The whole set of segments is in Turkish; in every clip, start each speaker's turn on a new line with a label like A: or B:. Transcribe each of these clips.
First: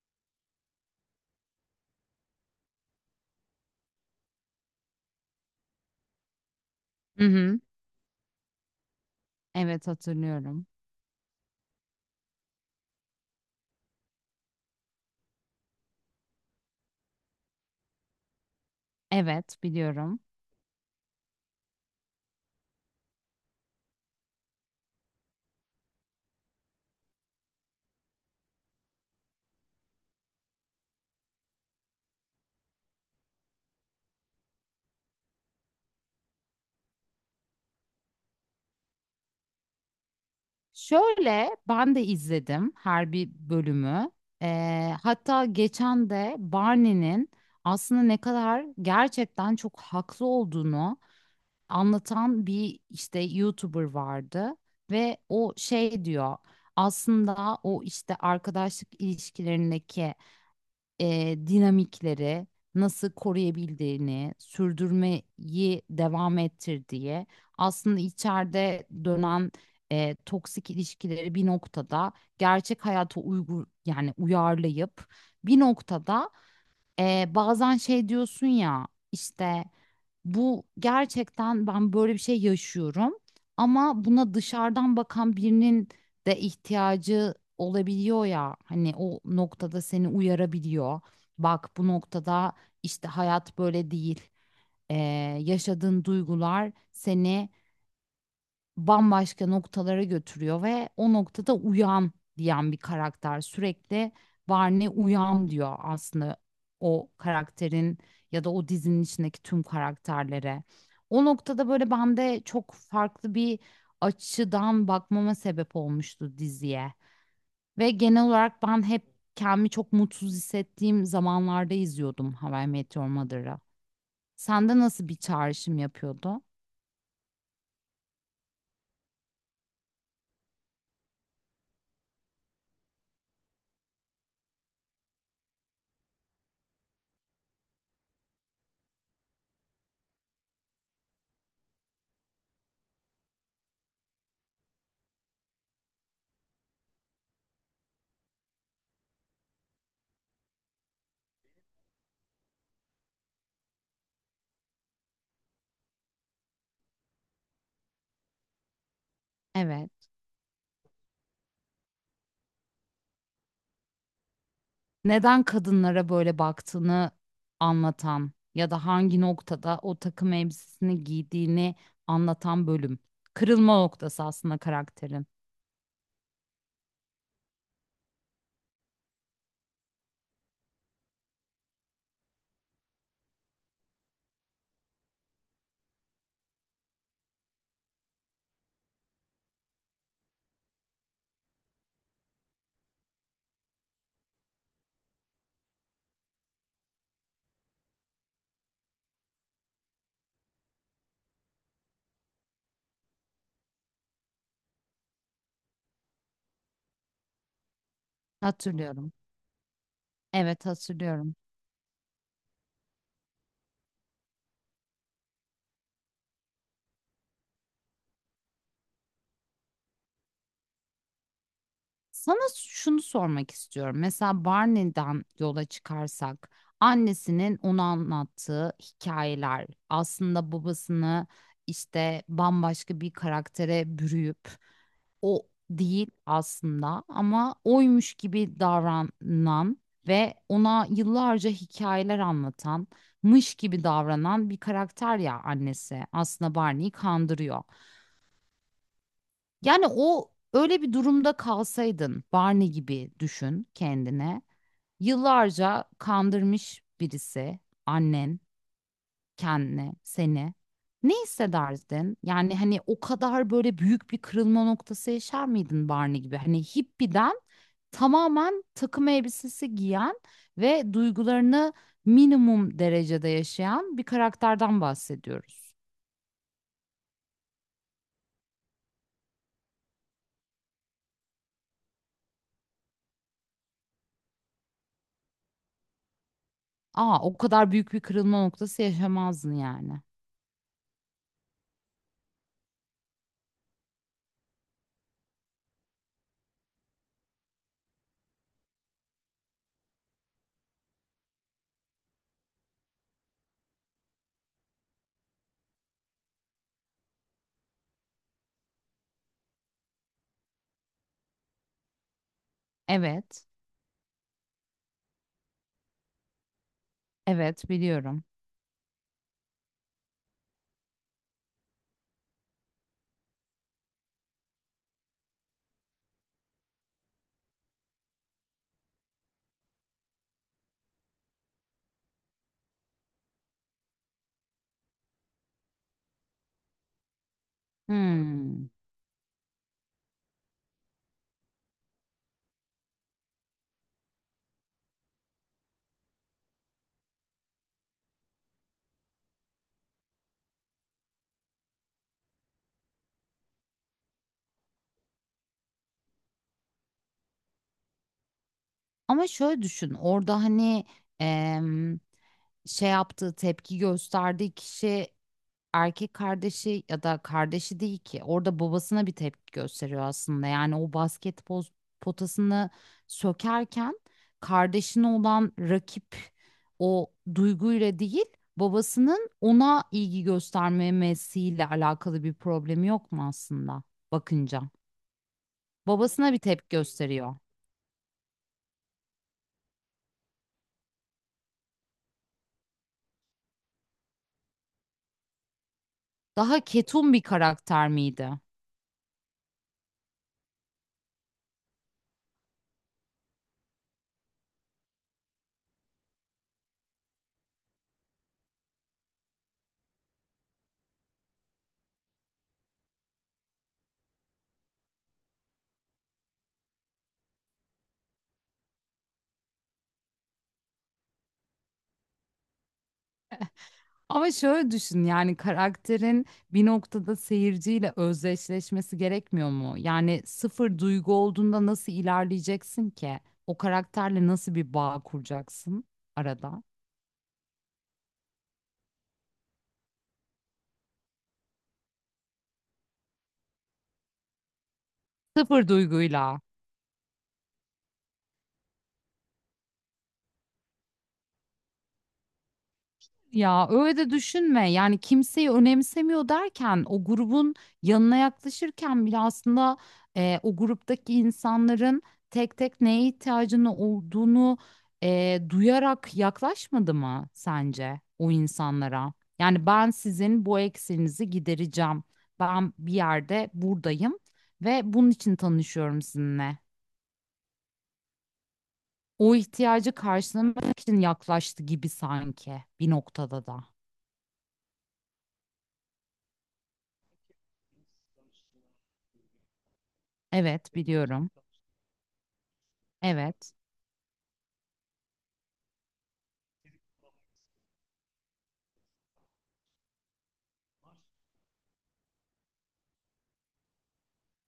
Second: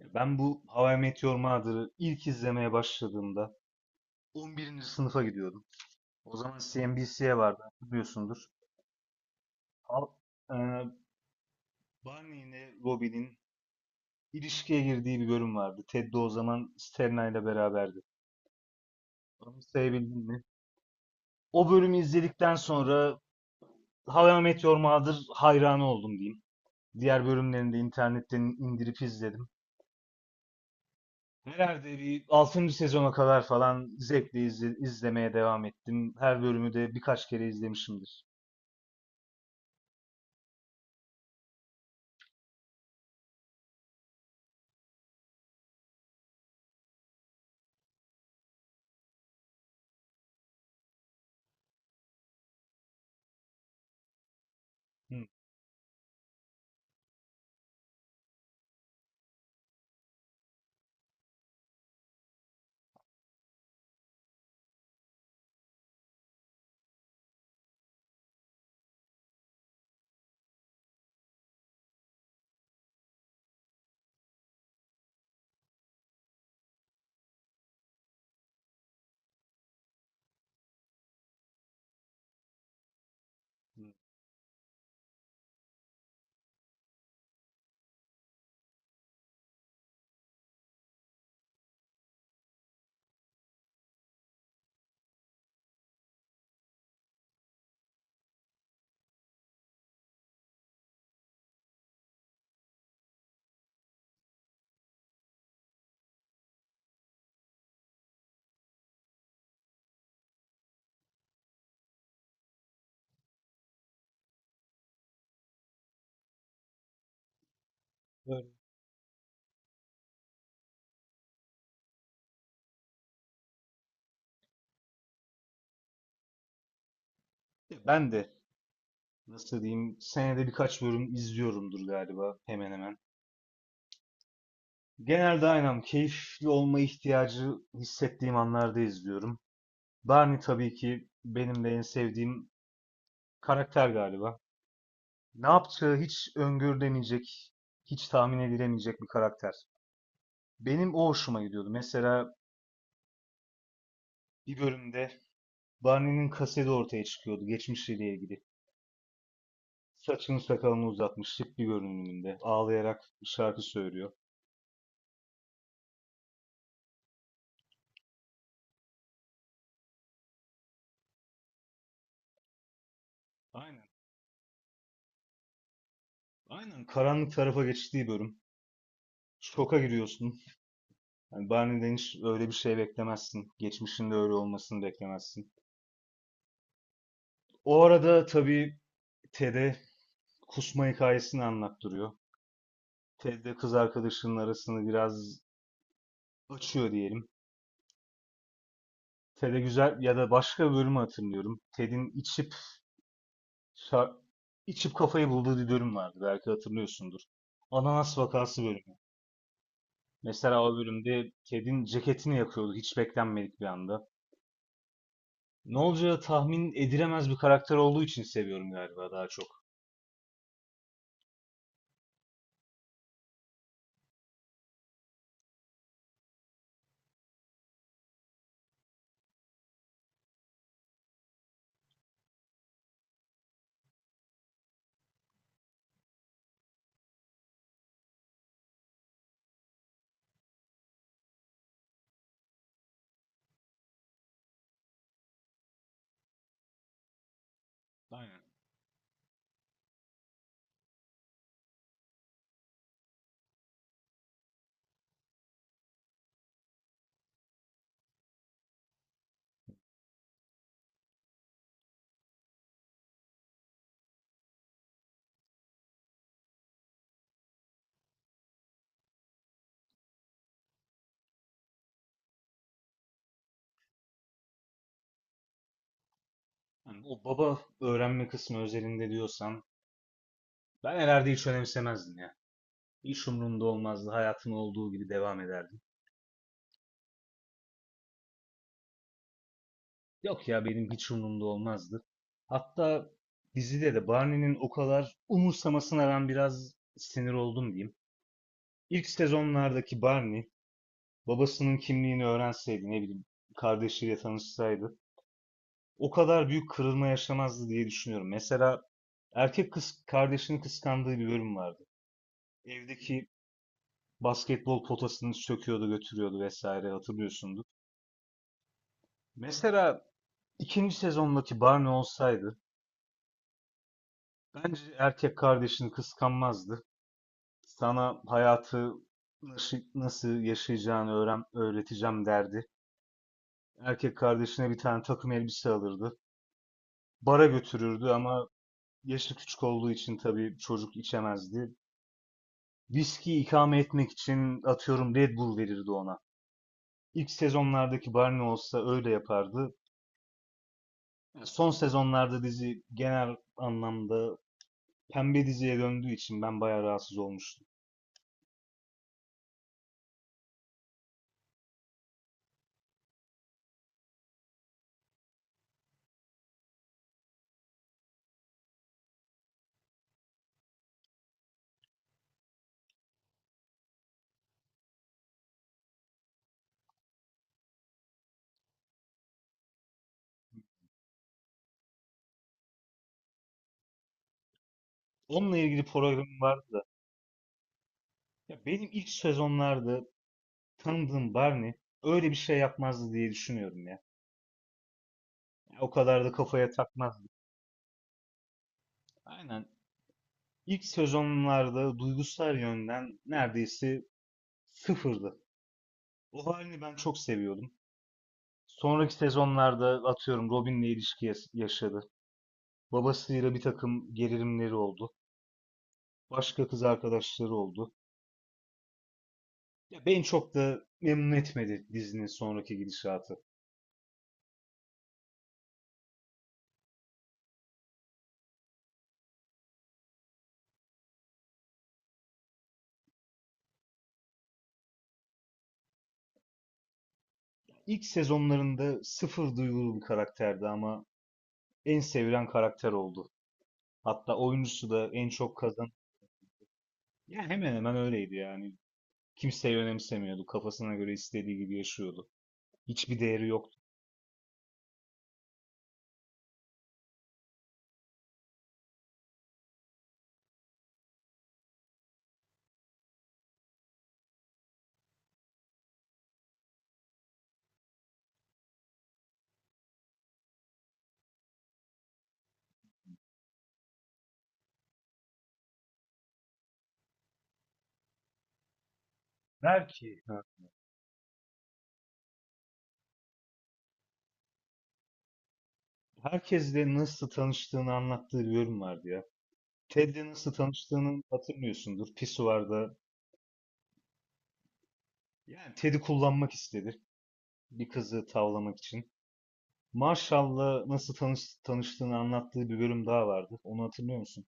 A: Ya ben bu How I Met Your Mother'ı ilk izlemeye başladığımda 11. sınıfa gidiyordum. O zaman
B: Hı
A: CNBC'ye
B: hı.
A: vardı biliyorsundur.
B: Evet,
A: Al, e,
B: hatırlıyorum.
A: Barney ile Robin'in ilişkiye girdiği bir bölüm vardı. Ted de o zaman Sterna ile beraberdi.
B: Evet,
A: Onu
B: biliyorum.
A: sevebildin mi? O bölümü izledikten sonra How I Met Your Mother hayranı oldum diyeyim. Diğer bölümlerini de internetten indirip izledim. Herhalde bir 6. sezona kadar falan zevkle izlemeye devam ettim. Her bölümü de birkaç kere izlemişimdir.
B: Şöyle ben de izledim her bir bölümü. Hatta geçen de Barney'nin aslında ne kadar gerçekten çok haklı olduğunu anlatan bir işte YouTuber vardı
A: Hı,
B: ve o şey diyor. Aslında o işte arkadaşlık ilişkilerindeki dinamikleri nasıl koruyabildiğini, sürdürmeyi devam ettir diye aslında içeride dönen toksik ilişkileri bir noktada gerçek hayata yani uyarlayıp bir noktada bazen şey diyorsun ya işte bu gerçekten ben böyle bir şey yaşıyorum,
A: hı.
B: ama buna dışarıdan bakan birinin de ihtiyacı olabiliyor ya hani o noktada seni uyarabiliyor. Bak, bu noktada işte hayat böyle değil. Ee, Yaşadığın duygular seni bambaşka noktalara götürüyor ve o noktada uyan diyen bir karakter sürekli. Barney uyan diyor aslında o karakterin ya da o dizinin içindeki tüm karakterlere. O noktada böyle bende çok farklı bir açıdan bakmama sebep olmuştu diziye. Ve genel
A: Böyle.
B: olarak ben hep kendimi çok mutsuz hissettiğim zamanlarda izliyordum How I Met Your Mother'ı. Sende nasıl bir çağrışım yapıyordu?
A: Ben de nasıl diyeyim, senede birkaç bölüm izliyorumdur galiba, hemen hemen. Genelde aynen keyifli olma ihtiyacı hissettiğim anlarda izliyorum. Barney tabii ki benim de en sevdiğim karakter galiba. Ne yapacağı hiç öngörülemeyecek, hiç tahmin edilemeyecek bir karakter. Benim o hoşuma gidiyordu. Mesela bir bölümde Barney'nin kaseti ortaya çıkıyordu geçmişiyle ilgili.
B: Evet.
A: Saçını sakalını uzatmış, şık bir görünümünde. Ağlayarak bir şarkı söylüyor.
B: Neden kadınlara böyle baktığını anlatan ya da hangi noktada o takım elbisesini giydiğini anlatan bölüm. Kırılma
A: Aynen.
B: noktası aslında karakterin.
A: Aynen. Karanlık tarafa geçtiği bölüm. Şoka giriyorsun. Yani Barney'den hiç öyle bir şey beklemezsin. Geçmişinde öyle olmasını beklemezsin. O arada tabii Ted'e kusma hikayesini anlattırıyor. Ted de kız arkadaşının arasını biraz açıyor diyelim. Ted'e güzel ya da başka bölümü hatırlıyorum. Ted'in içip Şa- İçip kafayı bulduğu bir bölüm vardı, belki hatırlıyorsundur. Ananas vakası bölümü.
B: Hatırlıyorum.
A: Mesela
B: Evet,
A: o bölümde
B: hatırlıyorum.
A: kedin ceketini yakıyordu hiç beklenmedik bir anda. Ne olacağı tahmin edilemez bir karakter olduğu için seviyorum galiba, daha çok.
B: Sana şunu sormak istiyorum. Mesela Barney'den yola çıkarsak, annesinin ona anlattığı hikayeler aslında babasını işte bambaşka bir karaktere bürüyüp o değil aslında ama oymuş gibi davranan ve ona yıllarca hikayeler anlatan, mış gibi davranan bir karakter ya annesi. Aslında Barney'i kandırıyor.
A: Aynen.
B: Yani o öyle bir durumda kalsaydın, Barney gibi düşün kendine. Yıllarca kandırmış birisi, annen, kendini, seni. Ne hissederdin? Yani hani o kadar böyle büyük bir kırılma noktası yaşar mıydın Barney gibi? Hani hippiden tamamen takım elbisesi giyen ve duygularını minimum derecede yaşayan bir karakterden bahsediyoruz.
A: Hani o baba öğrenme kısmı özelinde diyorsan ben herhalde hiç önemsemezdim ya. Hiç umurumda olmazdı. Hayatım olduğu gibi devam ederdim.
B: Aa, o kadar büyük bir kırılma noktası yaşamazdın yani.
A: Yok ya, benim hiç umurumda olmazdı. Hatta dizide de Barney'nin o kadar umursamasına ben biraz sinir oldum diyeyim. İlk sezonlardaki Barney babasının kimliğini öğrenseydi, ne bileyim, kardeşiyle tanışsaydı o kadar büyük kırılma yaşamazdı diye düşünüyorum. Mesela erkek kız kardeşini kıskandığı bir bölüm vardı. Evdeki
B: Evet,
A: basketbol potasını söküyordu, götürüyordu vesaire, hatırlıyorsundur.
B: evet, biliyorum.
A: Mesela ikinci sezondaki Barney olsaydı bence erkek kardeşini kıskanmazdı. Sana hayatı nasıl yaşayacağını öğreteceğim derdi. Erkek kardeşine bir tane takım elbise alırdı, bara götürürdü ama
B: Hmm.
A: yaşı küçük olduğu için tabii çocuk içemezdi. Viski ikame etmek için atıyorum Red Bull verirdi ona. İlk sezonlardaki Barney olsa öyle yapardı. Son sezonlarda dizi genel anlamda pembe diziye döndüğü için ben bayağı rahatsız olmuştum.
B: Ama şöyle düşün, orada hani em, şey yaptığı tepki gösterdiği kişi erkek kardeşi ya da kardeşi değil ki, orada babasına bir tepki gösteriyor aslında. Yani o basketbol potasını sökerken kardeşine olan rakip o duyguyla değil, babasının ona ilgi göstermemesiyle alakalı bir problemi yok mu aslında bakınca?
A: Onunla ilgili
B: Babasına bir
A: programım vardı
B: tepki
A: da.
B: gösteriyor.
A: Ya benim ilk sezonlarda tanıdığım Barney öyle bir şey yapmazdı diye düşünüyorum ya. O kadar da
B: Daha
A: kafaya
B: ketum bir
A: takmazdı.
B: karakter miydi?
A: Aynen. İlk sezonlarda duygusal yönden neredeyse sıfırdı. O halini ben çok seviyordum. Sonraki sezonlarda atıyorum Robin'le ilişki yaşadı. Babasıyla bir takım gerilimleri oldu. Başka kız arkadaşları oldu. Ya beni çok da memnun etmedi dizinin sonraki gidişatı.
B: Ama şöyle düşün, yani karakterin bir noktada seyirciyle özdeşleşmesi gerekmiyor mu? Yani sıfır duygu olduğunda nasıl ilerleyeceksin ki? O karakterle nasıl bir bağ kuracaksın arada?
A: İlk sezonlarında sıfır duygulu bir karakterdi ama en sevilen karakter oldu. Hatta oyuncusu da en çok
B: Sıfır
A: kazan.
B: duyguyla.
A: Ya hemen hemen öyleydi yani. Kimseyi önemsemiyordu. Kafasına göre istediği gibi yaşıyordu. Hiçbir değeri
B: Ya
A: yoktu.
B: öyle de düşünme. Yani kimseyi önemsemiyor derken o grubun yanına yaklaşırken bile aslında o gruptaki insanların tek tek neye ihtiyacını olduğunu duyarak yaklaşmadı mı sence o insanlara? Yani ben sizin bu eksiğinizi gidereceğim. Ben bir yerde buradayım ve bunun için tanışıyorum sizinle. O ihtiyacı
A: Belki.
B: karşılamak için yaklaştı gibi sanki bir noktada da.
A: Herkesle nasıl tanıştığını anlattığı bir bölüm vardı ya. Ted'le nasıl
B: Evet,
A: tanıştığını
B: biliyorum.
A: hatırlıyorsundur. Pisuvarda,
B: Evet,
A: yani Ted'i kullanmak istedi bir kızı tavlamak için. Marshall'la nasıl tanıştığını anlattığı bir bölüm daha vardı. Onu hatırlıyor musun?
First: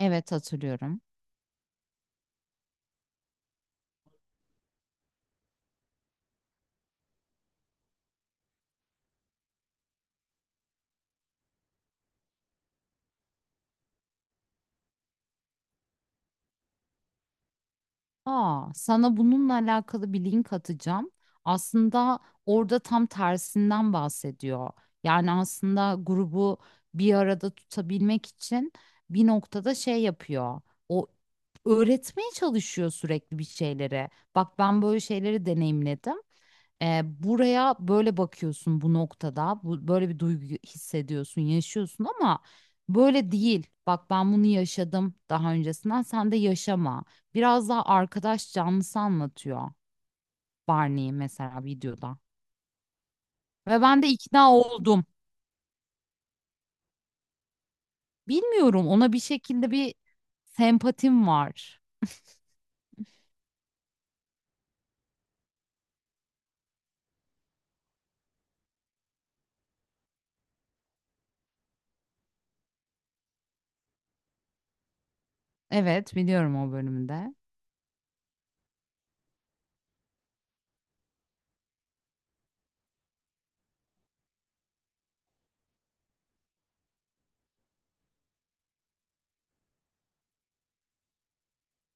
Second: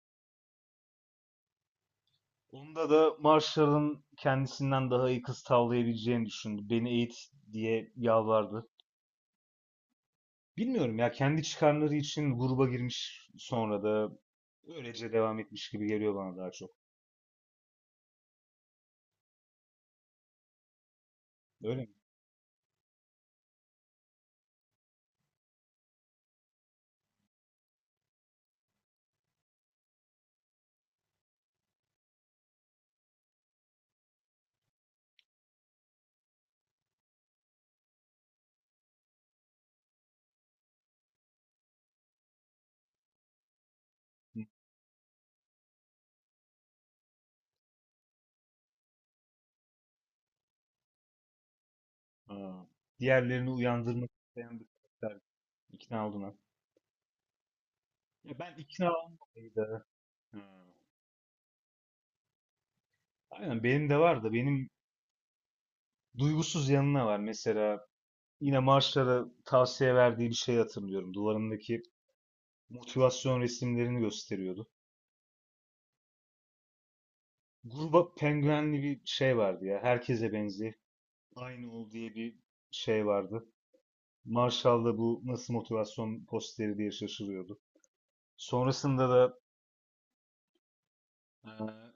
B: evet, hatırlıyorum.
A: Onda da Marshall'ın kendisinden daha iyi kız tavlayabileceğini düşündü. Beni eğit diye yalvardı. Bilmiyorum ya, kendi çıkarları için gruba girmiş sonra da öylece devam etmiş gibi geliyor bana daha çok.
B: Aa, sana bununla alakalı bir link atacağım.
A: Öyle mi?
B: Aslında orada tam tersinden bahsediyor. Yani aslında grubu bir arada tutabilmek için bir noktada şey yapıyor. O öğretmeye çalışıyor sürekli bir şeyleri. Bak, ben böyle şeyleri deneyimledim. E, buraya böyle bakıyorsun bu noktada. Bu, böyle bir duygu hissediyorsun, yaşıyorsun ama böyle değil. Bak, ben bunu yaşadım daha öncesinden. Sen de yaşama. Biraz daha arkadaş canlısı anlatıyor Barney'i mesela videoda.
A: Aa, diğerlerini
B: Ve ben de
A: uyandırmak
B: ikna
A: isteyen bir
B: oldum.
A: karakter. İkna oldun ha. Ya ben
B: Bilmiyorum,
A: ikna
B: ona bir şekilde
A: olmalıydı.
B: bir
A: Ha.
B: sempatim var.
A: Aynen benim de var da, benim duygusuz yanına var. Mesela yine Marshall'a tavsiye verdiği bir şey hatırlıyorum. Duvarındaki motivasyon resimlerini gösteriyordu.
B: Evet, biliyorum o bölümde.
A: Gruba penguenli bir şey vardı ya. Herkese benziyor. Aynı ol diye bir şey vardı. Marshall da bu nasıl motivasyon posteri diye şaşırıyordu. Sonrasında da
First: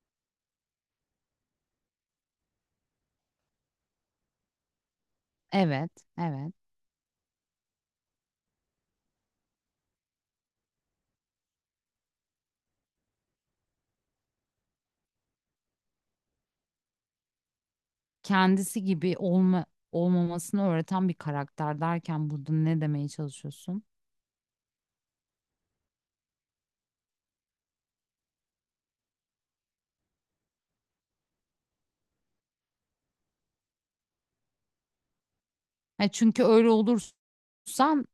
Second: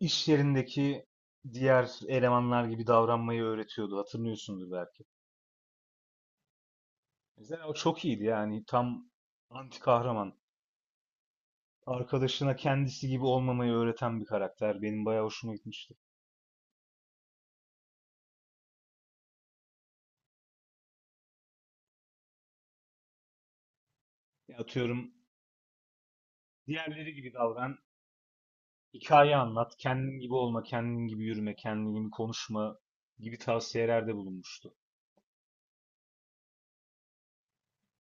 A: iş yerindeki diğer elemanlar gibi davranmayı öğretiyordu. Hatırlıyorsundur belki.
B: Evet, evet.
A: Mesela o çok iyiydi, yani tam anti kahraman. Arkadaşına kendisi gibi olmamayı öğreten bir karakter. Benim bayağı hoşuma gitmişti.
B: Kendisi gibi olmamasını öğreten bir karakter derken burada ne demeye çalışıyorsun?
A: Ya atıyorum diğerleri gibi davran, hikaye anlat, kendin gibi olma, kendin gibi yürüme, kendin gibi konuşma gibi tavsiyelerde bulunmuştu.
B: Ha, çünkü öyle olursan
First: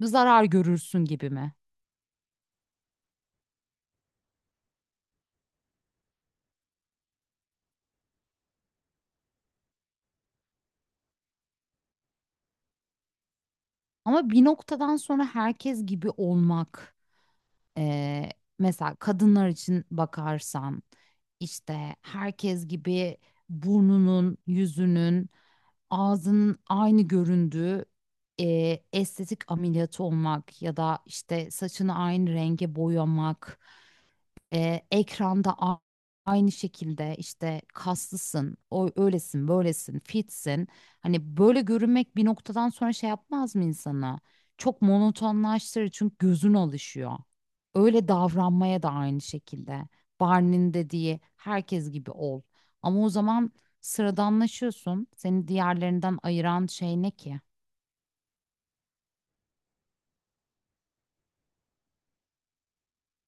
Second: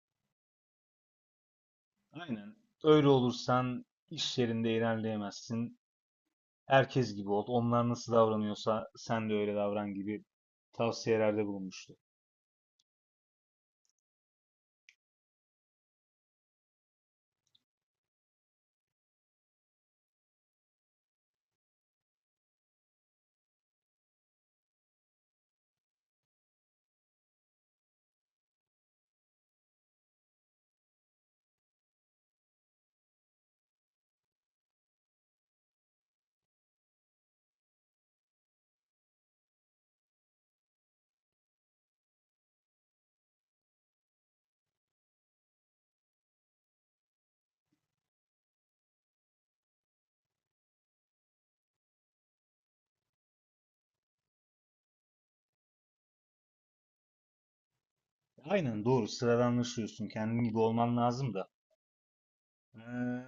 B: zarar görürsün gibi mi?
A: Aynen. Öyle olursan iş yerinde ilerleyemezsin. Herkes gibi ol. Onlar nasıl davranıyorsa sen de öyle davran gibi tavsiyelerde bulunmuştu.
B: Ama bir noktadan sonra herkes gibi olmak. Eee, Mesela kadınlar için bakarsan işte herkes gibi burnunun, yüzünün, ağzının aynı göründüğü estetik ameliyatı olmak ya da işte saçını aynı renge boyamak. Ekranda aynı şekilde işte kaslısın, o öylesin, böylesin, fitsin. Hani böyle görünmek bir noktadan sonra şey yapmaz mı insana? Çok monotonlaştırır çünkü gözün alışıyor. Öyle davranmaya da aynı şekilde. Barney'nin dediği herkes gibi ol. Ama o zaman sıradanlaşıyorsun. Seni diğerlerinden ayıran şey ne ki?
A: Aynen doğru. Sıradanlaşıyorsun. Kendin gibi olman lazım da. Ee,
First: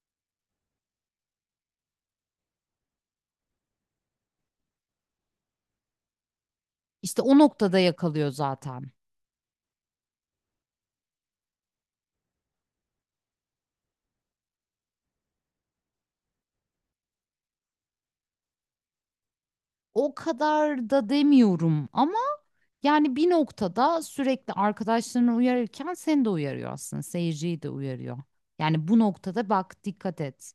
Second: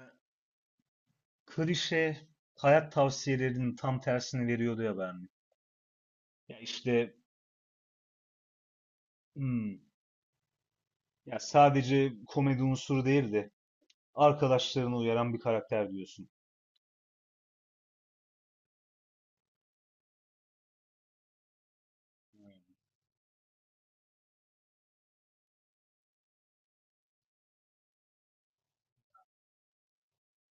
A: klişe hayat tavsiyelerinin tam tersini veriyordu ya Berni. Ya işte
B: İşte o noktada yakalıyor zaten.
A: hmm, ya sadece komedi unsuru değil de arkadaşlarını uyaran bir karakter diyorsun.
B: O kadar da demiyorum ama yani bir noktada sürekli arkadaşlarını uyarırken seni de uyarıyor aslında. Seyirciyi de uyarıyor. Yani bu noktada bak dikkat et.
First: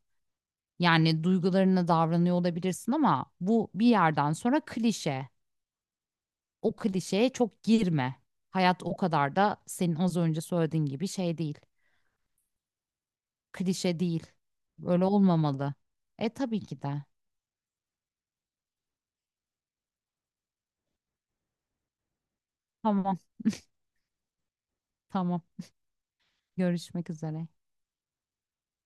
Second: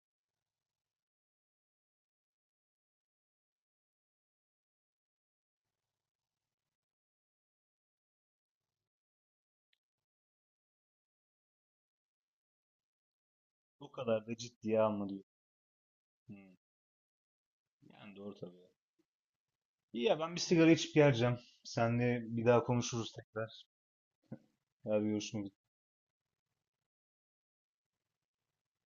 B: Yani duygularına davranıyor olabilirsin ama bu bir yerden sonra klişe. O klişeye çok girme. Hayat o kadar da senin az önce söylediğin gibi şey değil.
A: O
B: Klişe
A: kadar
B: değil.
A: da ciddiye
B: Böyle
A: alma diyor.
B: olmamalı. E
A: Hmm,
B: tabii ki de.
A: yani doğru tabii. İyi ya, ben bir sigara içip geleceğim. Seninle bir daha konuşuruz
B: Tamam,
A: tekrar. Ya, bir
B: tamam.
A: görüşmek üzere.
B: Görüşmek üzere.